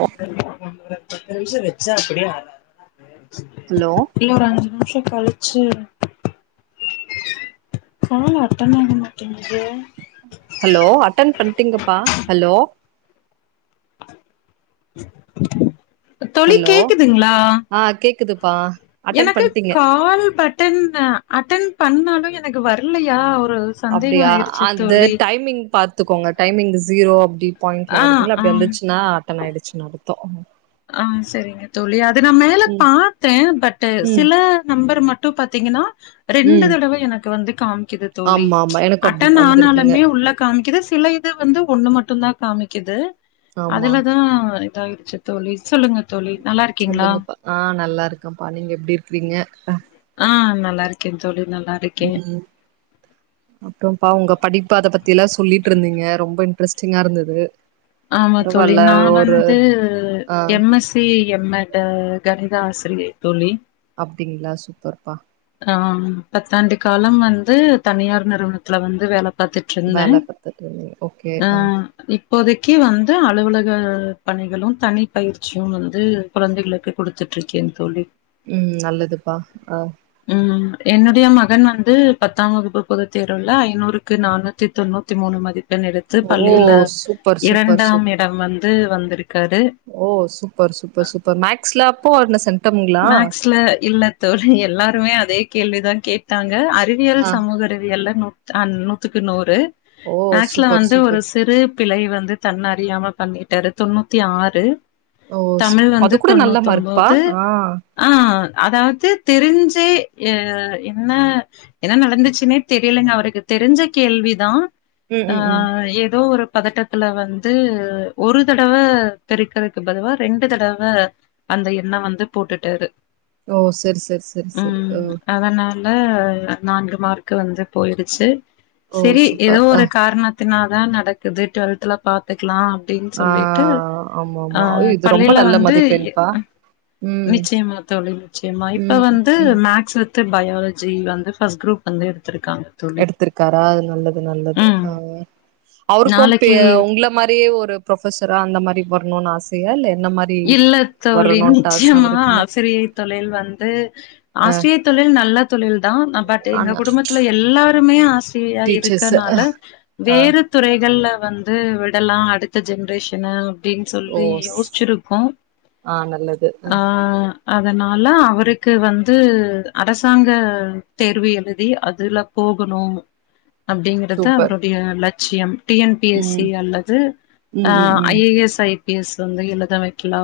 [unintelligible] பத்து நிமிஷோ வெச்சா அப்டியே ஆ [unintelligible] ஹலோ இல்ல ஒரு அஞ்சு நிமிஷ கழிச்சு கால் அட்டன் ஆக மாட்டேங்குது ஹலோ அட்டன் பண்ட்டிங்கப்பா ஹலோ தோழி ஹலோ கேக்குதுங்களா ஆ கேக்குதுப்பா அட்டன் எனக்கு பண்ட்டீங்க கால் பட்டன் அட்டன் பண்ணாலு எனக்கு வரலையா ஒரு சந்தேகோ அப்டியா ஆயிருச்சு அந்த தோழி டைமிங் பா த்துக்கோங்க டைமிங் ஷீரோ அப்டி பாயிண்ட்ல ஆ வருதுங்களா ஆ அப்டி வந்துச்சுன்னா அட்டன் ஆயிடுச்சு அர்த்தோ ஆ சரிங்க தோழி அது நா மேல ம் பாத்தே பட் ம் சில நம்பர் மட்டு இப்ப பாத்தீங்கன்னா ரெண்டு ம் தடவ எனக்கு வந்து காமிக்கிது தோழி ஆமா ஆமா எனக்கு அப்டி அட்டன் வந்திருக்குங்க ஆனாலுமே உள்ள காமிக்குது சில இது வந்து ஒண்ணு மட்டு தா காமிக்குது ஆமா அதுலதா இதாயிடுச்சு தோழி சொல்லுங்க தோழி நல்லா இருக்கீங்களா சொல்லுங்கப்பா ஆ நல்லா இருக்கேப்பா நீங்க எப்டி இருக்குறீங்க ஆ நல்லா இருக்கே தோழி நல்லா இரு ம் அப்புறம்ப்பா உங்க படிப்பு அத பத்தி எல்லா சொல்லிட்டு இருந்தீங்க ரொம்ப இன்ட்ரெஸ்டிங்கா இருந்தது ஆமா தோழி பரவால்ல நா ஒரு வந்து ஆ எம் எஸ் தி எம் மட்டு கணிக ஆசிரியை தோழி அப்டிங்களா சூப்பர்ப்பா ஆ பத்தாண்டு காலம் வந்து தனியார் நிறுவனத்துல வந்து வேல பாத்துட்டு இருந்தே வேல பாத்துட்டு இருந்தீங்க ஓகே ஆ இப்போதைக்கு வந்து அலுவலக பணிகளு தனி பயிற்சியு வந்து இப்ப வந்து [unintelligible] குடுத்துட்டு இருக்கேன் தோழி ம் நல்லதுப்பா ஆ ம் என்னுடைய மகன் வந்து பத்தாம் வகுப்பு பொதுத் தேர்வுல ஐநூறுக்கு நானூத்தி தொண்ணூத்தி மூணு மதிப்பெண் எடுத் எடுத்து‌ ஓ பள்ளியில சூப்பர் சூப்பர் இரண்டாம் சூப்பர் இடம் வந்து வந்திருக்காரு ஓ சூப்பர் சூப்பர் சூப்பர் மேக்ஸ்ல அப்போ என்ன செ மேக்ஸ்ல இல்ல தோழி எல்லாருமே அதே கேள்விதா கேட்டாங்க அறிவியல் ஆ சமூக அறிவியல்ல நூத் அ நூத்துக்கு நூறு ஓ மேக்ஸ்ல சூப்பர் வந்து ஒரு சூப்பர் சிறு பிழை வந்து தன்னறியாம பண்ணிட்டாரு தொண்ணூத்தி ஆறு ஓ சு தமிழ் அது வந்து கூட நல்ல தொண்ணூத்தி மார்க்ப்பா ஒம்போது ஆ ஆ அதாது தெரிஞ்சே அ என்ன என்ன நடந்துச்சுன்னே தெரியலங்க அவருக்கு தெரிஞ்ச கேள்வி தா ம் ஆ ம் ம் ஏதோ ஒரு பதட்டத்துல வந்து ஒரு தடவ பெறுக்குறதுக்கு பதுவா ரெண்டு தடவ அந்த எண்ண வந்து போட்டுட்டாரு ஓ சரி சரி சரி சரி ஓ அதுல நான்கு மார்க்கு வந்து போயிருச்சு ஓ சரி எதோ சூப்பர் அ ஒரு காரணத்த னால தா நடக்குது டுவெல்த்ல பாத்துக்லா அப்டின்னு ஆ சொல்லிட்டு ஆமா அ ஆமா இது ரொம்ப பள்ளியில நல்ல வந்து மதிப்பெண்ப்பா ம் நிச்சயமா தோழி நிச்சயமா இப்ப ம் வந்து ம் மேக்ஸ்ல த்து பயாலஜி வந்து ஃபஸ்ட் குரூப் வந்து எடுத்துருக்காங்க எடுத்துருக்காரா நல்லது நல்லது ம் அ அவருக்கு பெ நாளைக்கு உள்ள உன்ன மாரியே ஒரு ப்ரொஃபசரா அந்த மாரி வரணோனு ஆசையா இல்ல என்ன மாரி இல்ல தோழி வரணுன்ட்டு ஆச நிச்சயமா அவருக்குன்னு ஆசிரியை தொழில் வந்து அ ஆசியை தொழில் நல்ல தொழில் தா பட் ஆனா எங்க குடும்பத்துல எல்லாருமே ஆசிரியரா டீச்சர்ஸ் இருக்கனால அ வேறு துறைகள்ல வந்து விடலா அடுத்த ஜென்ரேஷன அப்டின் சொல்லி ஓஸ் யோஸ்சிருப் ஆ நல்லது அ அதனால அவருக்கு வந்து அரசாங்க தேர்வு எழுதி அதுல போகணு அப்டிங்கிறது சூப்பர் அவருடைய லட்சியம் டி என் பி எஸ் ம் சி அல்லது ம் ம் ஐ ம் A S, I P S வந்து எழுத வெக் கிலா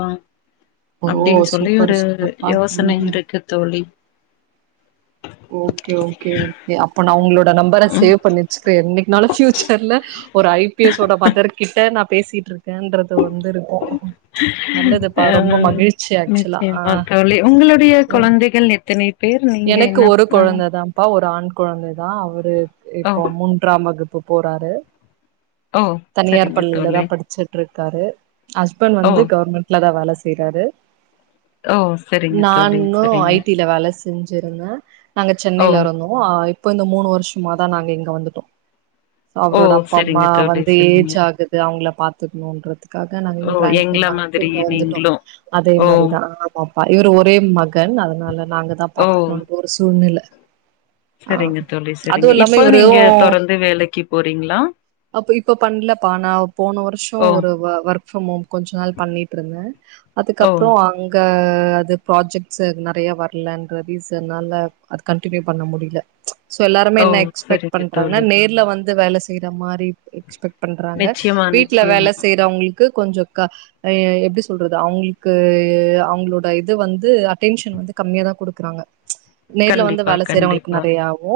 ஓ அப்டின் சொல்லி சூப்பர் ஒரு சூப்பர்ப்பா யோசனை ம் இருக்கு தோழி ஓகே ஓகே ஓகே அப்ப நா உங்ளோட நம்பர சேவ் பண்ணி வெச்சிக்றே என்னிக்னாலு ஃப்யூச்சர்ல ஒரு ஐ பி எஸ் ஓட மதர் கிட்ட நா பேசிகிட்ருக்கேன்றது வந்திரு அ மகிழ்ச்சி ஆக்சுவலா ஆ நிச்சயமா தோழி உங்களுடைய ம் கொழந்தைகள் எத்தனை பேர் நீங்க எனக்கு என்ன ஒரு ம் கொழந்த தாம் ப்பா ஒரு ஆண் கொழந்த தா அவரு ஓ இப்போ மூன்றாம் வகுப்பு போறாரு ஓ தனியார் சரிங்க பள்ளில தா தோழி படிச்சிட்ருக்காரு ஹஸ்பண்ட் ஓ வந்து கவர்மெண்ட் லதா வேல செய்றாரு ஓ சரிங்க தோழி நானு சரிங்க ஐ டி ல வேல செஞ்சிருந்த நாங்க ஓ சென்னைலருந்தோ அ இப்ப இந்த மூணு வர்ஷமாதா நாங்க இங்க வந்துட்டோ ஓ அவுரோட அப்பா அம்மா சரிங்க தோழி வந்து சரிங்க ஏஜ் ஆகுது அவுங்கள பாத்துக்கனுன்றதுக்காக அதா நாங்க இங்க ஓ ட்ரான்ஸ்ஃபர் எங்கள வாங்கிட்டு மாதிரி இங்க வந்துட்டோ நீங்களு அதே ஓ மாரிதா ஆமாப்பா இவுரு ஒரே மக ன் அதனால நாங்க தா ஓ பாத்துக்னுன்ற ஒரு சூழ்நில ஆ செரிங்க தோழி அதுவு செரிங்க இல்லாம இப்போ இவரு நீங்க தொடர்ந்து வேலைக்கு போறீங்ளா அப்போ இப்போ பண்லப்பா நா போன வருஷோ ஓ ஒரு வ ஒர்க் ஃப்ரம் ஹோம் கொஞ்ச நாள் பண்ணிட்ருந்தே ஓ அதுக்கப்றோ அங்க அது ப்ராஜெக்ட்ஸு நெறைய வர்லன் ற ரீசன்னால அது கன்ட்டினியூ பண்ண முடியில சோ எல்லாருமே ஓ என்ன எக்ஸ்பெக்ட் சரிங்க பண்றாங்னா தோழி நேர்ல வந்து வேல செய்ற மாரி எக்ஸ்பெக்ட் பண்றாங்க நிச்சயமா வீட்ல வேல நிச்சயமா செய்றவ்ங்ளுக்கு கொஞ்சோ க அ எப்டி சொல்றது அவுங்ளுக்கு அவங்ளோட இது வந்து அட்டென்ஷன் வந்து கம்மியா தா குடு க்றாங்க நேர்ல வந்து கண்டிப்பா வேல செய்றவங்கள்க்கு கண்டிப்பா நெறையாவு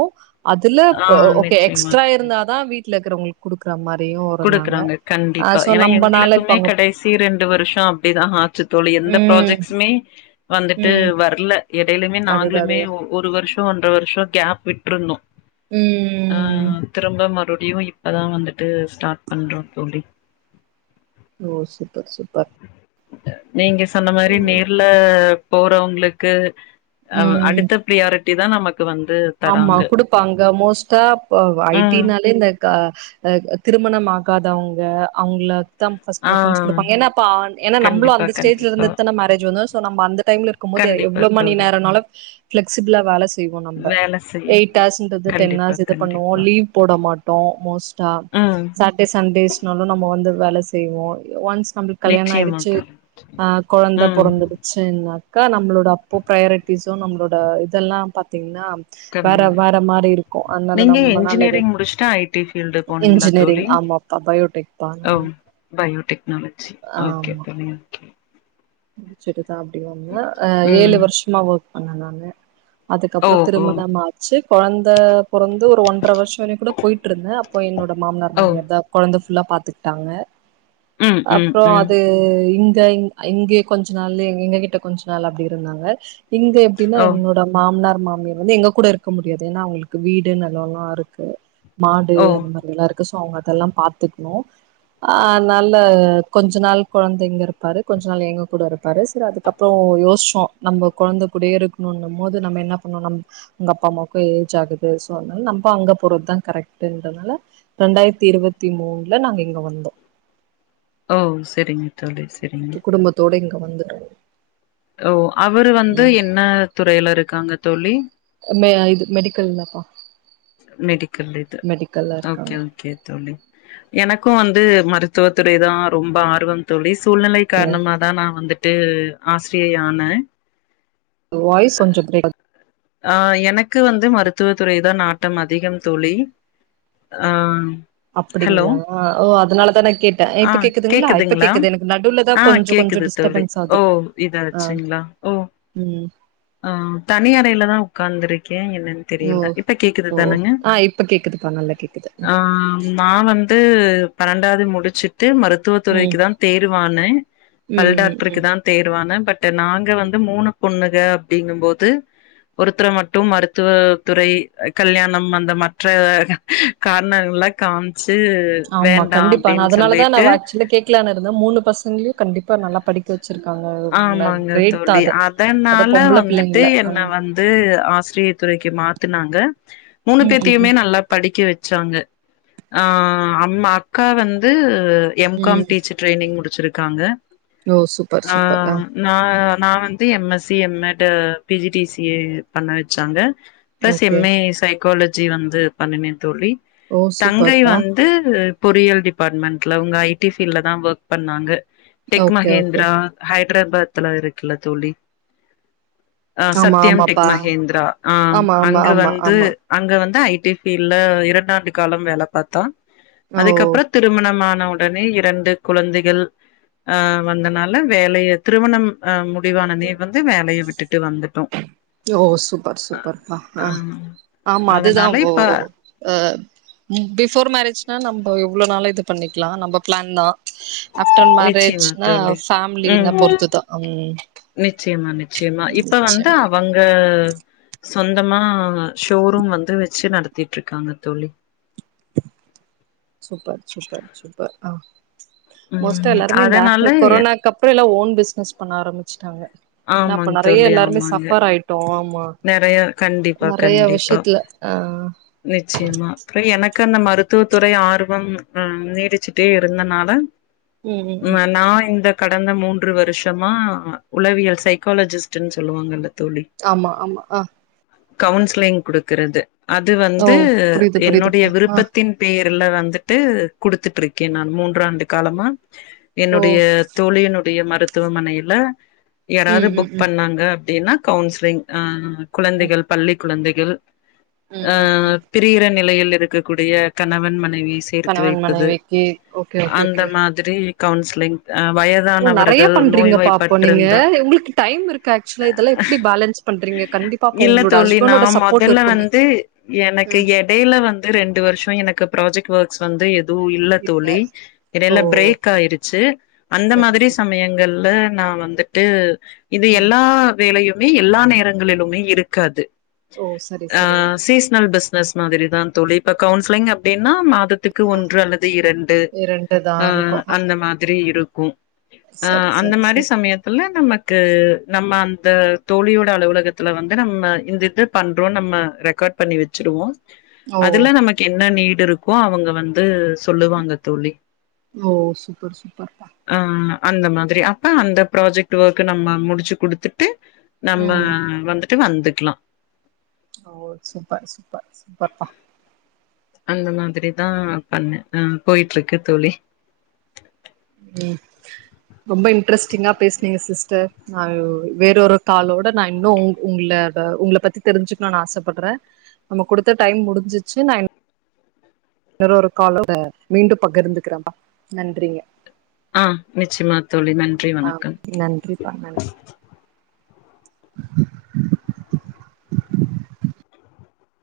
அதுல ஆ ப ஓகே நிச்சயமா எக்ஸ்ட்ரா இருந்தா தா வீட்ல இக்கறவ்ங்கள்க் குடுக்கற மாரியு இருந்தாங்க குடுக்றாங்க ஆ கண்டிப்பா சோ ஏனா நம்பனால இப்ப எங்ளுக்குமே அங்க கடைசி ரெண்டு வருஷோ அப்டிதா ஆச்சு தோழி எந்த ம் ப்ராஜெக்ட்ஸ்மே வந்துட்டு ம் வர்ல எடைலுமே அதுதா அது நாங்ளுமே ஓ ஒரு வருஷோ ஒன்ற வருஷோ கேப் விட்ருந்தோ ம் அ திரும்ப மறுப்டியு இப்பதா வந்துட்டு ஸ்டாட் பண்றோ தோழி ஓ சூப்பர் சூப்பர் நீங்க சொன்ன மாரி நேர்ல போறவ்ங்ளுக்கு அ ம் அடுத் த ப்ரியாரெட்டி தா நமக்கு வந்து ஆமா தராங்க குடுப்பாங்க மோஸ்டா பொவா ஐ டி ம் னாலே இந்த க அ திருமணம் ஆகாதவ்ங்க அவுங்ள தாம் ஃபஸ்ட் ஆ ப்ரிஃபரன்ஸ் குடுப்பாங்க ஏனாப்பா ஏனா நம்பளு கண்டிப்பா அந்த ஸ்டெஜுல கண்டிப்பா இருந்துட் தான மேரேஜ் வந்தோ சோ நம்ப அந்த டைம்ல இரு க்கும்போது கண்டிப்பா எவ்ளோ மணி தோழி நேரன்னாலு ஃப்ளக்சிபிளா வேல செய்வோ நம்ப வேல செய்யு எய்ட் ஆர்ஸ்ன்றது டென் கண்டிப்பா ஆர்ஸ் இத பண்ணுவோ கண்டிப்பா லீவ் போட மாட்டோ மோஸ்ட்டா ம் சாட் டே சன்டேஸ்னாலு நம்ம வந்து வேல செய்வோ அ ஒன்ஸ் நம்பளுக் கல்யாண் நிச்சயமா ஆய்டுச்சு தோழி அ கொழந்த ம் பொறந்துடு ச்சுன்னாக்கா நம்ளோட அப்போ ப்ரெயாரெட்டிஸு நம்ளோட இதெல்லா பாத்தீங்ன்னா வேற கம்மி வேற மாரி இருக்கு அதுனால நீங்க நம்மனால இத இன்ஜினியரிங் முடிச்சுட்டு ஐ டி ஃபீல்டு போனீங்களா இன்ஜினியரிங் தோழி ஆமா தா பயோ டெக்தா ஓ நானு பயோடெக்னாலஜி ஓகே ஆமா பமே ஓகே முடிச்சுட்டுதா அப்டி வந்து அ ஏழு ம் வருஷமா வொக் பண்ணே நானு ஓ அதுக்கப்றோ ஓ திருமணமாச்சு கொழந்த பொறந்து ஒரு ஒன்றரை வருஷோ வரையு கூட போயிட்டு இருந்தே அப்போ என்னோட மாமனார் ஓ மாமியார் தா கொழந்த ஃபுல்லா பாத்துக்கிட்டாங்க ம் ம் அப்றோ ம் அது இந்த ங் ய இங்கே கொஞ்ச நாள்லே எங்க கிட்ட கொஞ்ச நாள் அப்டி இருந்தாங்க இங்க எப்டின்னா ஓ என்னோட மாமனார் மாமியார் வந்து எங்க கூட இருக்க முடியாது ஏனா அவுங்களுக்கு வீடு நெலோலா இருக்கு மாடு ஓ அது மா இதலா இருக்கு சோ அவுங்க அதெல்லா பாத்துக்ணு ஆ அதுனால கொஞ்ச நாள் கொழந்த இங்க இருப்பாரு கொஞ்ச நாள் எங்க கூட இருப்பாரு செரி அதுக்கப்றோ யோசிச்சோ நம்மோ கொழந்த கூடயே இருக்கணுன்னு மோது நம்ம என்ன பண்ணோ நம் உங்க அப்பா அம்மாவுக்கு ஏஜ் ஆகுது சோ அதுனால நம்ப அங்க போறது தா கரெக்ட்டுன்றனால ரெண்டாயிரத்தி இருவத்தி மூணுல நாங்க இங்க வந்தோ ஓ செரிங்க தோழி செரிங்க அதோட இங்க வந்துட்டோ ஓ அவரு வந்து ம் என்ன துறைல இருக்காங்க தோழி மெ இது மெடிக்கல்லப்பா மெடிக்கல் இது மெடிக்கல்ல ஓகே இருக்காங்க ஓகே தோழி எனக்கு வந்து மருத்துவ துறை தா ரொம்ப ஆர்வம் தோழி சூழ்நிலை கார்ணமா தா நா வந்துட்டு ஆசிரியை ஆனே யூ வாய்ஸ் கொஞ்சோ ப்ரேக் ஆ எனக்கு வந்து மருத்துவத்துறை தா நாட்டம் அதிகம் தோழி ஆ ஹலோ அப்டிங்கிளா ஓ அதுனால தா நா கேட் த இப்ப கேக்குதுங்களா இப்ப கேக்குது எனக்கு நடுவுலதா ஆ கொஞ்சோ கொஞ்சோ கேக்குது தோழி டிஸ்டஃபன்ஸ் ஆது ஓ ஆ ம் அம் தனி அறேல தா உக்காந்துருக்கே என்னன் ஓ தெரியல இப்ப கேக்குது ஓ தானங்க ஆ இப்ப கேக்குதுப்பா நல்லா கேக்குது ஆம் நா வந்து பன்னெண்டாது முடிச்சுட்டு மருத் ம் துவத்துறைக்கு தா தேர்வானே பல் ம் ம் டாக்டருக்கு ம் தா தேர்வானே பட் நாங்க வந்து மூணு பொண்ணுக அப்டிங்கு போது ஒருத்தர மட்டு மருத்துவ துறை கல்யாணம் அந்த மற்ற காரணங்கள்லா காம்ச்சு ஆமா கண்டிப்பா நா அதுனால தா நா வா ஆக்சுவலி கேக்லான் ருந்தே மூணு பசங்கலயு கண்டிப்பா நல்லா படிக் க வச்சுருக்காங்க ந ஆமாங்க கிரேட் தா தோழி அது அது பொம்பள பிள்ளைங்கல அ து ஆசிரியை துறைக்கு மாத்துனாங்க மூணு ம் ம் பேத்தையுமே ம் நல்லா படிக்க வச்சாங்க ஆ அம் அக்கா வந்து எம் காம் ம் டீச்சர் ட்ரைனிங் முடிச்சுருக்காங்க ஓ சூப்பர் சூப்பர் ஆ நா நா வந்து M S C M Ed P G D C A பண்ண வச்சாங்க plus okay M A psychology வந்து பண்ணுனே தோழி ஓ தங்கை சூப்பர்ப்பா வந் து பொறியியல் டிபாட்மெண்ட்ல உங்க ஐ டி ஃபீல்ல தா ஒர்க் பண்ணாங்க டெக் ஓகே ஓகே மஹேந்திரா ஹைதராபாத்லா இருக்குல்ல தோழி அ ஆமா சத்யம் டெக் ஆமாப்பா மகேந்திரா ஆ ஆமா ஆமா அங்க ஆமா வந்து ஆமா அங்க வந்து ஐடி ஃபீல்ல இரண்டாண்டு காலம் வேல பாத்தா ஓ அதுக்கப்பறத் திருமணமான ஒடனே இரண்டு குழந்தைகள் அ வந்தனால வேலைய திருமணம் அ முடிவான நேர் வந்து வேலைய விட்டுட்டு வந்துடோம் ஓ சூப்பர் சூப்பர் அ அ ஆமா அதுதா அதனால ஓ இப்ப அ பிஃபோர் மேரேஜ்னா நம்ப எவ்வளோனாலு இது பண்ணிக்கலா நம்ப ப்ளான் தான் ஆப்டர் நிச்சயமா மேரேஜ்னா தோழி ஃபேமிலி ம் ன்ன பொறுத்துதா நிச்சயமா நிச்சயமா இப்ப வந்து நிச்சயமா அவங்க சொந்தமா ஷோரூம் வந்து வச்சு நடத்திட்ருக்காங்க தோழி சூப்பர் சூப்பர் அ மோஸ்ட்டா ம் எல்லாருமே இந்த அதனால ஆஃப்டர் எ கொரோனாக் அப் ப்ப எல்லா ஓன் பிஸ்னஸ் பண்ண ஆரம்பிச்சிட்டாங்க ஏன்னா ஆமாங் அப்ப நெறய எல்லாருமே சஃபர் ஆயிட்டோ நெறயா கண்டிப்பா நெறைய கண்டிப்பா விஷயத்துல ஆ நிச்சியமா அப்டியே எனக்கு அந்த மருத்துவ துறை ஆர்வம் ம் நீடிச்சிட்டே இருந்தனால ம் ம் ம் ம்ம நா இந்த கடந்த மூன்று வருஷமா உளவியல் சைக்காலஜிஸ்ட்டுன்னு சொல்லுவாங்கள்ல தோழி ஆமா ஆமா அ கவுன்சிலிங் குடுக்றது அது ஓ வந்து புரியுது என்னுடைய புரியுதுப்பா ஆ விருப்பத்தின் பேர்ல வந்துட்டு குடுத்துட்டுருக்கே நான் மூன்றாண்டு காலமா ஓ என்னுடைய தோழியினுடைய மருத்துவமனையில யாராவது ம் ம் புக் ம் பண்ணாங்க அப்டினா கவுன்சிலிங் ஆ ம் குழந்தைகள் பள்ளி குழந்தைகள் ம் அ ம் ம் பிர் பீர நிலையில் இருக்க்கூடிய கணவன் மனைவிய சேர்த்து கணவன் வைப்பது மனைவிக்கு ஓகே ஓகே அந்த ஓகே மா திரி கவுன்சிலிங் அ வய ஒ நெறய பண்றீங்க பா அப்போ நீங்க உங்ளுக்கு டைம் இருக்குதா ஆக்சுவலா இதெல்லாம் எப்டி பேலன்ஸ் பண்றீங்க கண்டிப்பா அப்போ இல்ல உங்களோட தோழி நா ஹஸ்பண்டோட சப்போட் இருக்குமே ம் டேல வந்து ரெண்டு வருஷோ எனக்கு பிராஜெக்ட் ஒர்க்ஸ் வந்து எதுவு இல்ல தோழி ஓ இடைல பிரேக் ஆயிருச்சு அந்த சரி மாதிரி சரி சமயங்கள்ல நா வந்து ட்டு இது ம் எல்லா வேலையுமே எல்லா நேரங்களிலுமே இருக்காது ஓ சரி ஆ சரிங்க சீஸ்னல் பிஸ்னஸ் மாதிரி தா தோழி இப்போ கவுன்சிலிங் அப்டின்னா மாதத் துக்கு ஒன்று அல்லது இரண்டு இரண்டுதா ஆ இருக்கு அந்த மாதிரி இருக்கு ஆ சரி அந்த சரி மாரி சரி சமயத்துல நமக்கு நம்ம அந்த தோழியோட அலுவலகத்துல வந்து நம்ம இந்த இது பண்றோ நம்ம ரெக்காட் பண்ணி வச்சிருவோ ஓ அதுல நமக்கு என்ன நீடு இருக்கோ அவங்க வந்து சொல்லுவாங்க தோழி ஓ சூப்பர் சூப்பர் பா ஆ அந்த மாதிரி அப்ப அந்த பிராஜெக்ட் ஒர்க்கு நம்ம முடிச்சு குடுத்துட்டு நம்ம ம் வந்துட்டு வந்துக்கலா ஓ சூப்பர் சூப்பர் சூப்பர்ப்பா அந்த மாதிரி தா பண்ணே ஆ போய்ட்டுருக்கு தோழி ரொம்ப இன்ட்ரெஸ்ட்டிங்கா பேஸ்னீங்க சிஸ்டர் ஆயோ வேறொரு காலோட நா இன்னு உ உங்கள உங்கள பத்தி தெரிஞ்சுக்கனு நா ஆசப்படுறே நம்ம குடுத்த டைம் முடிஞ்சிச்சி நா இன் வேறொரு காலோட மீண்டும் பகிர்ந்துக்கிறேம்பா. நன்றிங்க ஆ நிச்சயமா தோழி நன்றி ஆ வணக்கம் நன்றிப்பா நன்றி